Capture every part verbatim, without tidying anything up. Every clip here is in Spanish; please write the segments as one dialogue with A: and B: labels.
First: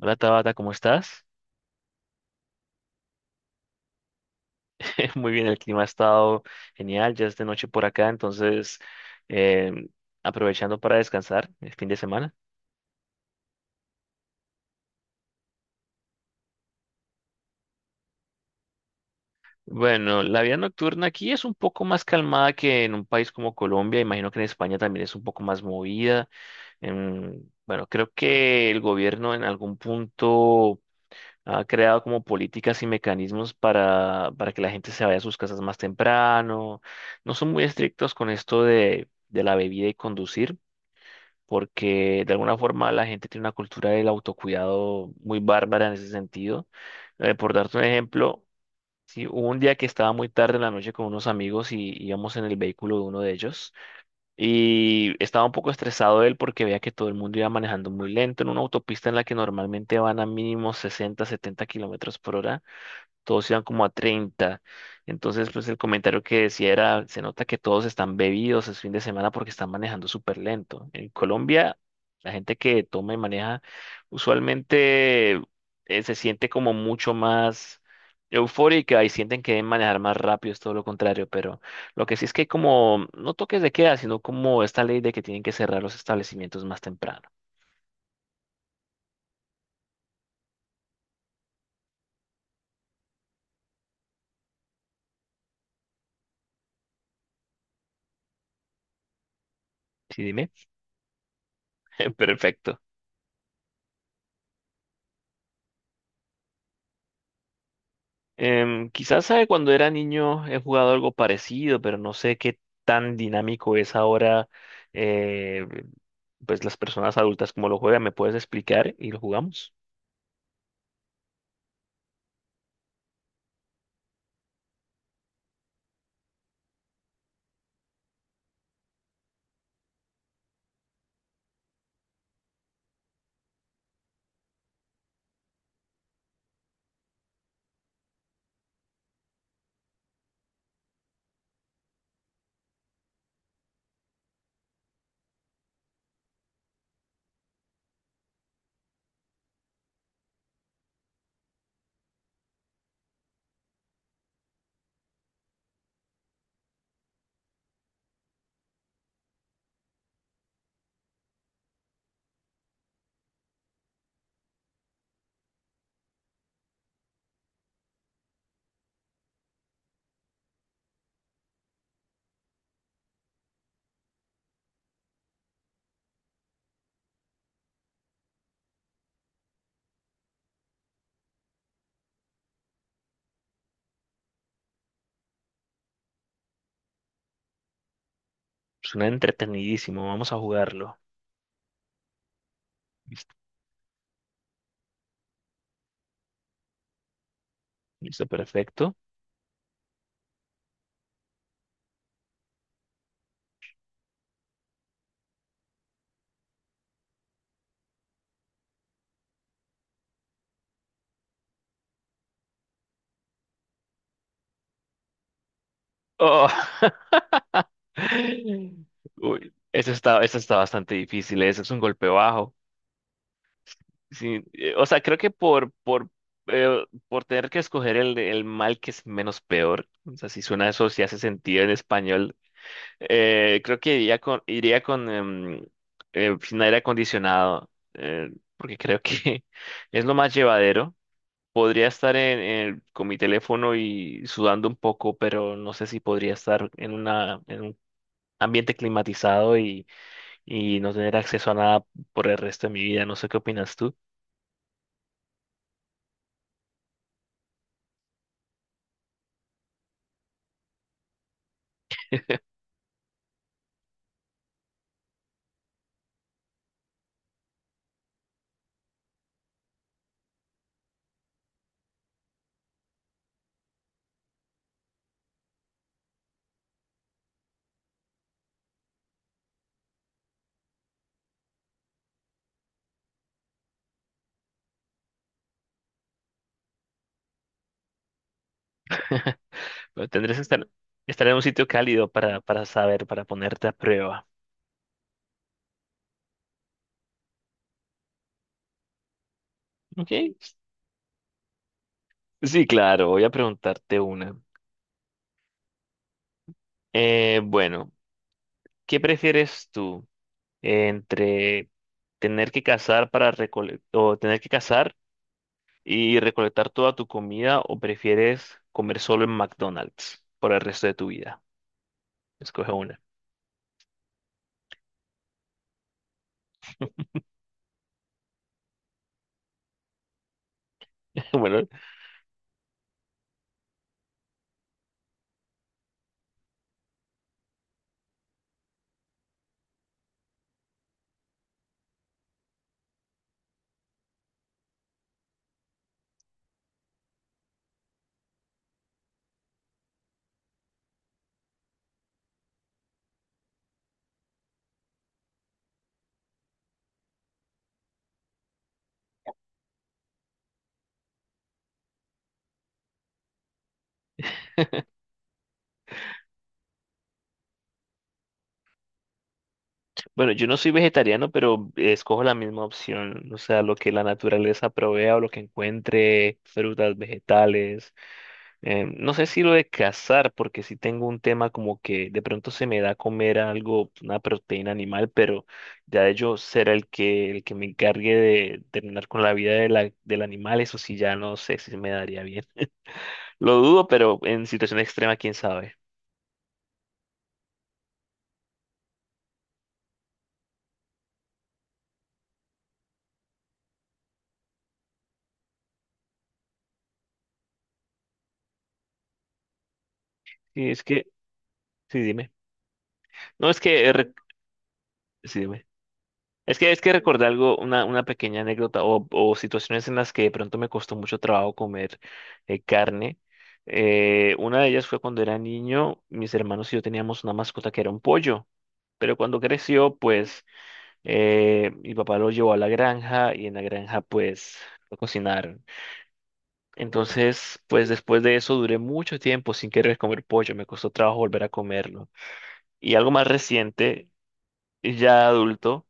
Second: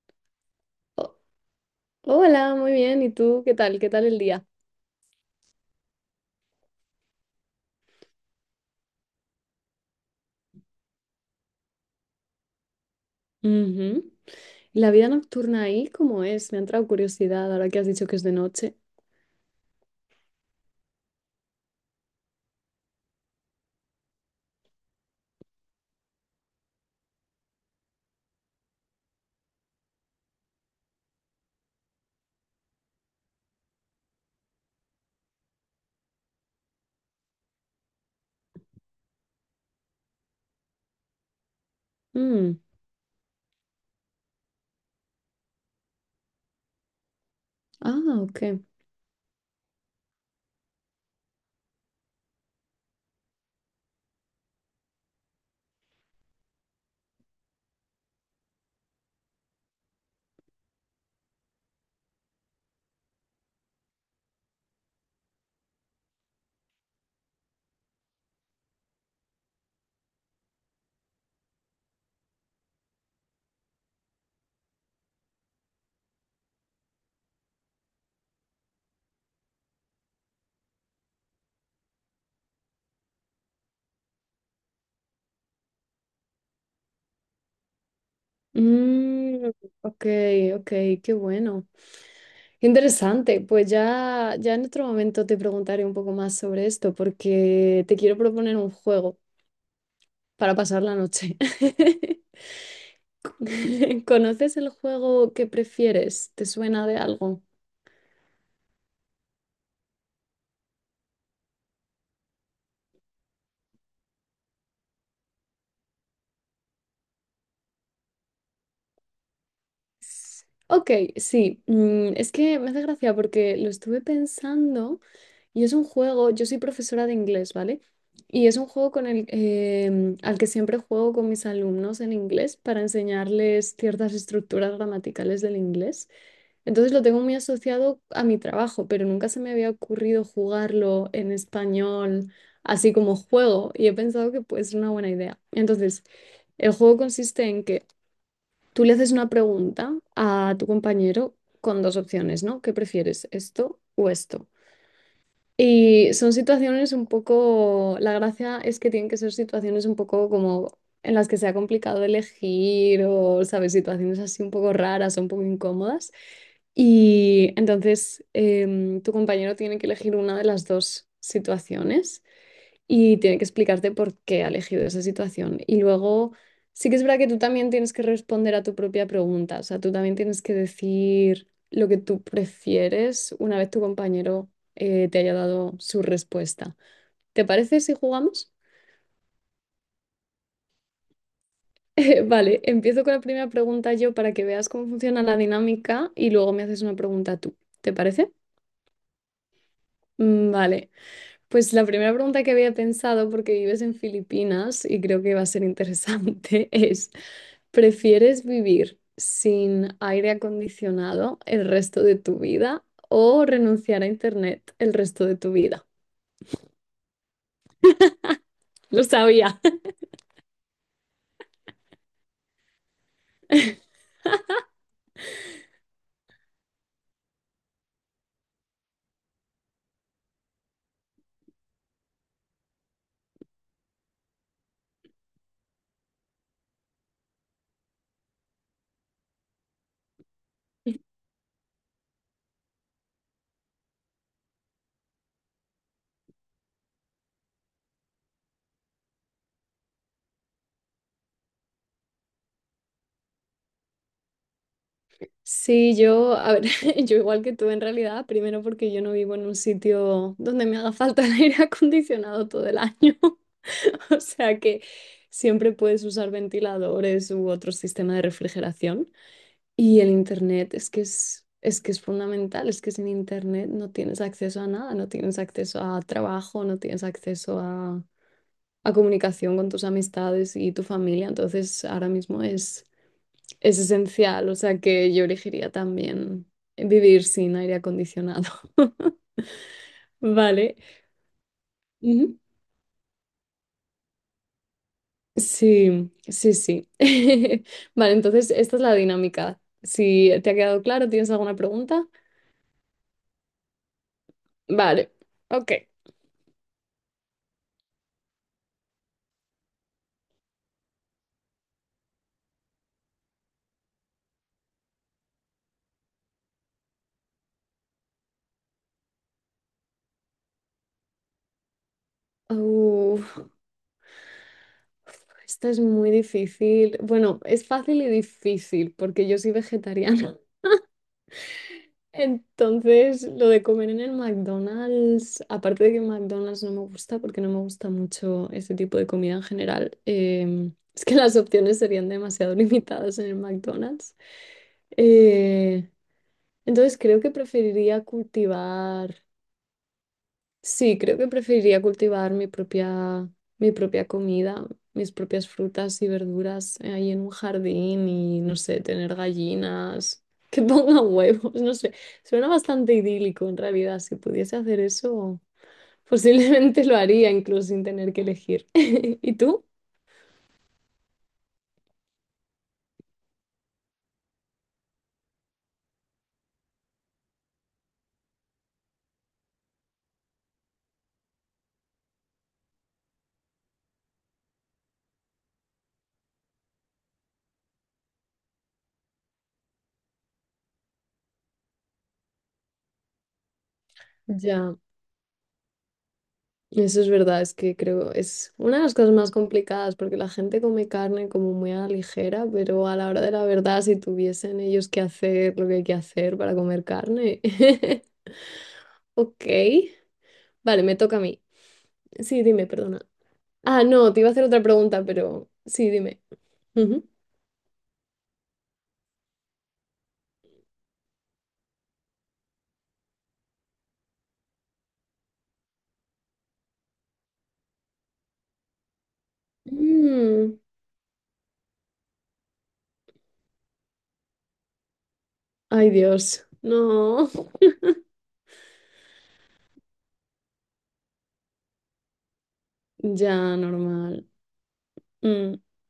A: Hola Tabata, ¿cómo
B: Oh,
A: estás?
B: hola, muy bien. ¿Y tú qué tal? ¿Qué tal el día?
A: Muy bien, el clima ha estado genial, ya es de noche por acá, entonces eh, aprovechando para descansar el fin de semana.
B: Ujú. ¿La vida nocturna ahí cómo es? Me ha entrado curiosidad ahora que has dicho que es de noche.
A: Bueno, la vida nocturna aquí es un poco más calmada que en un país como Colombia, imagino que en España también es un poco más movida. Em, bueno, creo que el gobierno en algún punto ha creado como políticas y mecanismos para, para que la gente se vaya a sus casas más temprano. No son muy estrictos con esto de, de la bebida y conducir, porque de
B: Mm,
A: alguna forma la gente tiene una cultura del autocuidado muy bárbara en ese sentido. Eh, por darte un
B: Ah,
A: ejemplo,
B: ok.
A: si hubo un día que estaba muy tarde en la noche con unos amigos y íbamos en el vehículo de uno de ellos y estaba un poco estresado él porque veía que todo el mundo iba manejando muy lento en una autopista en la que normalmente van a mínimo sesenta, setenta kilómetros por hora, todos iban como a treinta. Entonces, pues el comentario que decía era: se nota que todos están bebidos, es fin de semana, porque están manejando súper lento. En Colombia, la gente que toma y maneja usualmente eh, se siente como mucho más eufórica y sienten que deben manejar más rápido, es todo lo contrario, pero lo que sí es que hay como, no toques de queda, sino como esta ley de que tienen que cerrar los establecimientos más temprano.
B: Mm, ok, ok, qué bueno. Qué interesante. Pues ya, ya en otro momento te preguntaré un poco más sobre esto porque te quiero proponer un juego
A: Sí, dime.
B: para pasar la noche.
A: Perfecto.
B: ¿Conoces el juego que prefieres? ¿Te suena de algo?
A: Em, quizás sabe cuando era niño he jugado algo parecido, pero no sé qué tan dinámico es ahora, eh, pues las personas adultas como lo juegan. ¿Me puedes explicar y lo jugamos?
B: Ok, sí, mm, es que me hace gracia porque lo estuve pensando y es un juego, yo soy profesora de inglés, ¿vale? Y es un juego con el, em, al que siempre juego con mis alumnos en inglés para enseñarles ciertas estructuras gramaticales del inglés. Entonces lo tengo muy asociado a mi trabajo, pero nunca se me había ocurrido jugarlo en español así como juego y he pensado que puede ser una buena idea. Entonces, el juego consiste en que tú le haces una pregunta a tu compañero con dos opciones, ¿no? ¿Qué prefieres, esto o esto? Y son situaciones un poco, la gracia es que tienen que ser situaciones un poco como en las que sea complicado elegir o, ¿sabes? Situaciones así un poco raras o un poco incómodas. Y entonces em, tu compañero tiene que elegir una de las dos situaciones y tiene que explicarte por qué ha elegido esa situación. Y luego, sí que es verdad que tú también tienes que responder a tu propia pregunta, o sea, tú también tienes que decir lo que tú prefieres una vez tu compañero eh, te haya dado su respuesta. ¿Te parece si jugamos?
A: Suena entretenidísimo, vamos a jugarlo.
B: Eh, vale, empiezo con la
A: Listo,
B: primera pregunta yo para que veas cómo funciona la dinámica y luego me haces una pregunta tú. ¿Te
A: listo,
B: parece?
A: perfecto.
B: Mm, Vale, pues la primera pregunta que había pensado, porque vives en Filipinas y creo que va a ser interesante, es, ¿prefieres vivir sin aire acondicionado el resto de tu vida o renunciar a internet el resto de tu vida?
A: Oh.
B: Lo
A: Uy,
B: sabía.
A: eso está, eso está bastante difícil, ese es un golpe bajo. Sí, eh, o sea, creo que por, por, eh, por tener que escoger el, el mal que es menos peor, o sea, si suena eso, si hace sentido en español. Eh, creo que iría con, iría con em, eh, sin aire acondicionado, eh, porque creo que es lo más llevadero. Podría estar en, en- con mi teléfono y sudando un poco, pero no sé si podría estar en una, en un ambiente climatizado y, y no tener acceso a nada por el resto de mi vida. No sé qué opinas tú.
B: Sí, yo, a ver, yo igual que tú en realidad, primero porque yo no vivo en un sitio donde me haga falta el aire acondicionado todo el año, o sea que siempre puedes usar ventiladores u otro sistema de refrigeración. Y el internet es que es, es que es fundamental, es que sin internet no tienes acceso a nada, no tienes acceso a trabajo, no tienes acceso a, a comunicación con tus amistades y tu familia. Entonces ahora mismo es, es esencial, o sea que yo elegiría también vivir sin aire acondicionado.
A: Pero tendrías que estar,
B: Vale.
A: estar en un sitio cálido
B: Ujú.
A: para, para saber, para ponerte a prueba.
B: Sí, sí, sí. Vale, entonces esta es la dinámica.
A: ¿Ok?
B: Si te ha quedado claro, ¿tienes alguna pregunta?
A: Sí, claro, voy a preguntarte una.
B: Vale, ok.
A: Eh, bueno. ¿Qué prefieres tú entre tener que cazar para recolectar o tener que cazar y recolectar toda tu comida, o prefieres comer solo en McDonald's por el resto de tu vida? Escoge una.
B: Uh, esto es muy difícil. Bueno, es fácil y difícil porque yo soy vegetariana.
A: Bueno,
B: Entonces, lo de comer en el McDonald's, aparte de que McDonald's no me gusta porque no me gusta mucho ese tipo de comida en general, em, es que las opciones serían demasiado limitadas en el McDonald's. Eh, entonces, creo que preferiría cultivar. Sí, creo que preferiría cultivar mi propia, mi propia comida, mis propias frutas y verduras eh, ahí en un jardín y, no sé, tener gallinas que pongan huevos, no sé. Suena bastante idílico en realidad. Si pudiese hacer eso, posiblemente lo haría incluso sin tener que elegir. ¿Y tú?
A: bueno, yo no soy vegetariano, pero escojo la misma opción, o sea, lo que la naturaleza provea o lo que encuentre, frutas, vegetales. Eh, no sé si lo de cazar, porque sí tengo un tema como que de pronto se me da comer algo, una proteína animal, pero ya de yo ser el que, el que me encargue de terminar con la vida de la, del animal, eso sí ya no sé si me daría bien. Lo dudo, pero en
B: Ya.
A: situación extrema, quién sabe.
B: Eso es verdad, es que creo es una de las cosas más complicadas porque la gente come carne como muy a la ligera, pero a la hora de la verdad, si tuviesen ellos que hacer lo que hay que hacer para comer carne. Ok,
A: Sí es
B: vale, me
A: que,
B: toca a mí.
A: sí, dime.
B: Sí, dime, perdona.
A: No, es
B: Ah,
A: que, eh, re-
B: no, te iba a hacer otra pregunta,
A: sí,
B: pero
A: dime.
B: sí, dime.
A: Es que es que
B: Ujú.
A: recordé algo, una, una pequeña anécdota o, o situaciones en las que de pronto me costó mucho trabajo comer eh, carne. Eh, una de ellas fue cuando era niño, mis hermanos y yo teníamos una mascota que era un pollo, pero cuando creció, pues
B: Mm,
A: eh, mi papá lo llevó a la granja y en la granja pues lo cocinaron.
B: ay, Dios, no.
A: Entonces, pues después de eso duré mucho tiempo sin querer comer pollo, me costó trabajo volver a comerlo. Y algo más
B: Ya,
A: reciente,
B: normal.
A: ya
B: Mm.
A: adulto.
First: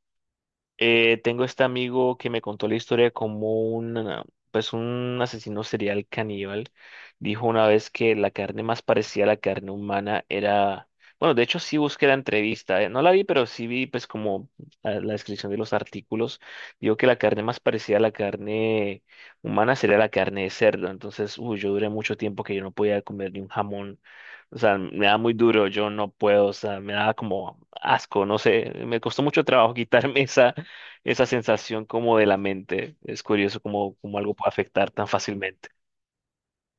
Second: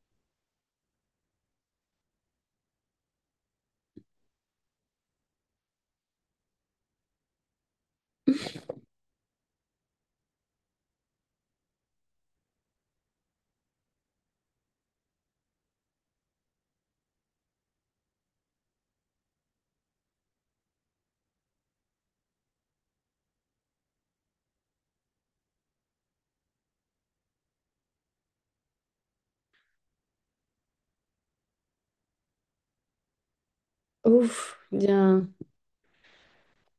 A: Eh, tengo este amigo que me contó la historia de cómo un, pues un asesino serial caníbal dijo una vez que la carne más parecida a la carne humana era, bueno, de hecho sí busqué la entrevista, eh, no la vi, pero sí vi pues como la, la descripción de los artículos. Dijo que la carne más parecida a la carne humana sería la carne de cerdo. Entonces, uy, yo duré mucho tiempo que yo no podía comer ni un jamón. O sea, me da muy duro, yo no puedo, o sea, me da como asco, no sé, me costó mucho trabajo quitarme esa, esa sensación como de la mente. Es curioso cómo, cómo algo puede
B: Uf,
A: afectar
B: ya.
A: tan fácilmente.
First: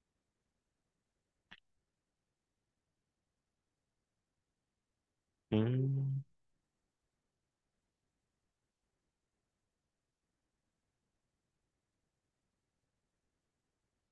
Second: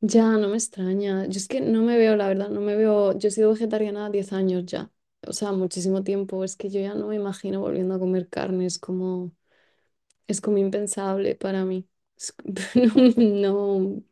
B: Ya, no me extraña. Yo es que no me veo, la verdad, no me veo. Yo he sido vegetariana diez años ya. O sea, muchísimo
A: Mm.
B: tiempo. Es que yo ya no me imagino volviendo a comer carne. Es como, es como impensable para mí. Es c- no, no,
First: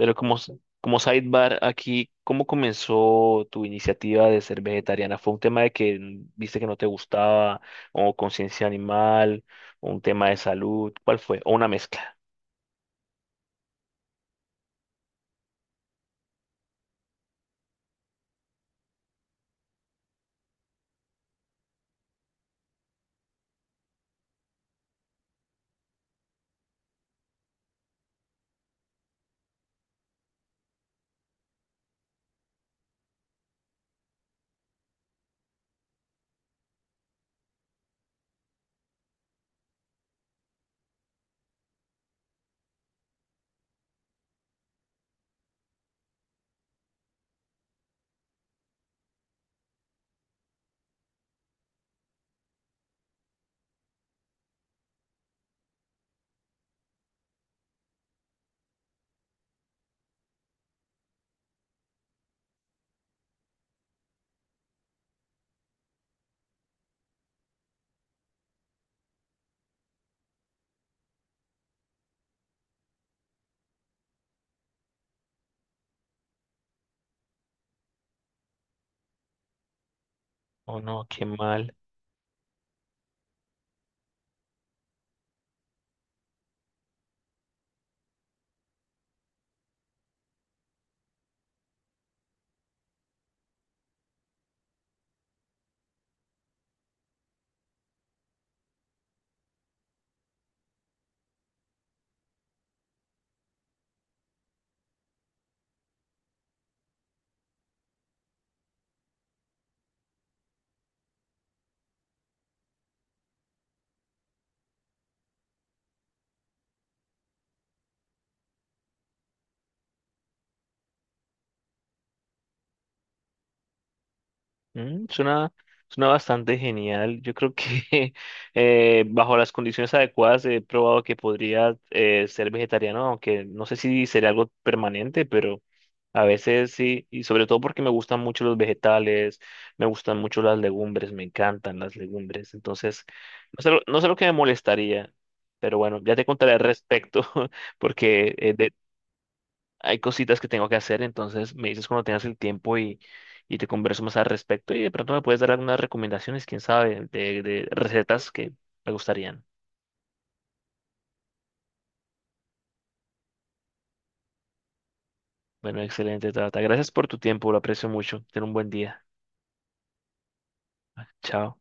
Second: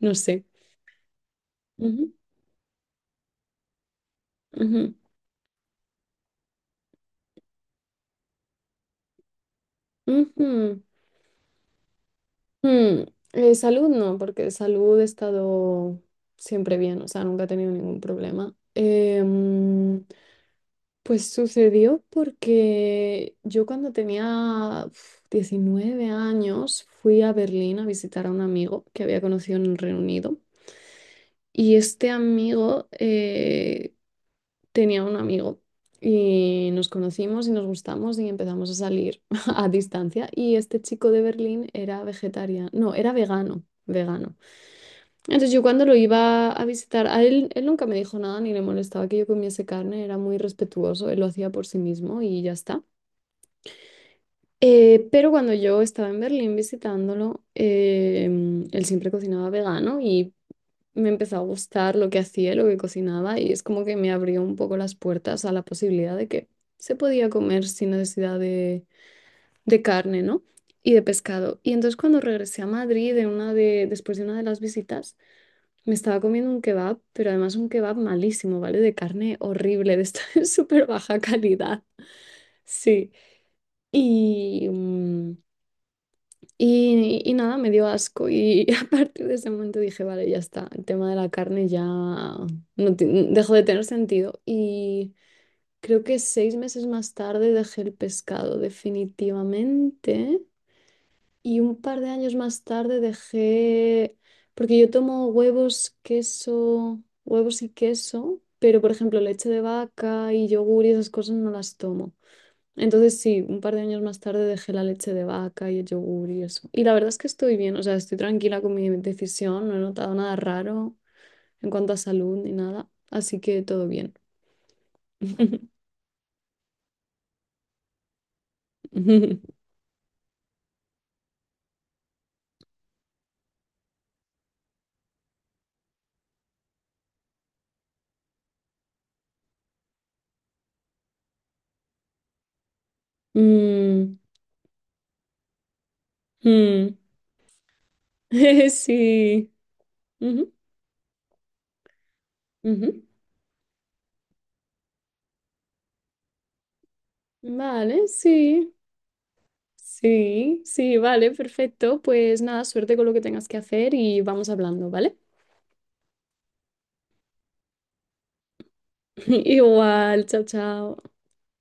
B: no
A: como,
B: sé.
A: s- como sidebar
B: Ujú,
A: aquí, ¿cómo comenzó tu iniciativa de ser
B: ujú,
A: vegetariana? ¿Fue un tema de que mm, viste que no te gustaba, o conciencia animal, o un tema de
B: ujú.
A: salud? ¿Cuál fue? ¿O una mezcla?
B: Mm, eh, salud no, porque de salud he estado siempre bien. O sea, nunca he tenido ningún problema. Em, Pues sucedió porque yo cuando tenía uf, diecinueve años fui a Berlín a visitar a un amigo que había conocido en el Reino Unido y este amigo eh, tenía un amigo y nos conocimos y nos gustamos y empezamos a salir a distancia y este chico de Berlín era vegetariano, no, era vegano, vegano. Entonces yo cuando lo iba a visitar, a él, él nunca me dijo nada ni le molestaba que yo comiese carne, era muy respetuoso, él lo hacía por sí mismo y ya está. Eh, pero cuando yo estaba en Berlín visitándolo, eh, él siempre cocinaba vegano y me empezó a gustar lo que hacía, lo que cocinaba y es como que me abrió un poco las puertas a la posibilidad de que se podía comer sin necesidad de, de carne, ¿no? Y de pescado. Y entonces cuando regresé a Madrid de una de, después de una de las visitas, me estaba comiendo un kebab, pero además un kebab malísimo, ¿vale? De carne horrible, de esta
A: Oh
B: súper
A: no,
B: baja
A: qué mal.
B: calidad. Sí. Y... mm, Y, y nada, me dio asco y a partir de ese momento dije, vale, ya está, el tema de la carne ya no ti- dejó de tener sentido. Y creo que seis meses más tarde dejé el pescado definitivamente y un par de años más tarde dejé, porque yo tomo huevos, queso, huevos y queso, pero por ejemplo leche de vaca y yogur y esas cosas no las tomo. Entonces sí, un par de años más tarde dejé la leche de vaca y el yogur y eso. Y la verdad es que estoy bien, o sea, estoy tranquila con mi decisión, no he notado nada raro en cuanto a salud ni nada, así que todo bien.
A: Mm, suena, suena bastante genial. Yo creo que eh, bajo las condiciones adecuadas he probado que podría eh, ser vegetariano, aunque no sé si sería algo permanente, pero a veces sí, y sobre todo porque me gustan mucho los vegetales, me gustan mucho las legumbres, me encantan las legumbres. Entonces, no sé, lo- no sé lo
B: Mm,
A: que me molestaría, pero bueno, ya te contaré al
B: mm.
A: respecto, porque eh,
B: Sí.
A: hay cositas que
B: Ujú,
A: tengo que hacer, entonces me dices cuando tengas el tiempo y,
B: ujú.
A: y te converso más al respecto y de pronto me puedes dar algunas recomendaciones, quién sabe, de, de
B: Vale,
A: recetas que
B: sí.
A: me gustarían.
B: Sí, sí, vale, perfecto. Pues nada, suerte con lo que tengas que hacer y vamos hablando, ¿vale?
A: Bueno, excelente, Tata. Gracias por tu tiempo, lo aprecio mucho. Ten un buen día.
B: Igual, chao, chao.
A: Chao.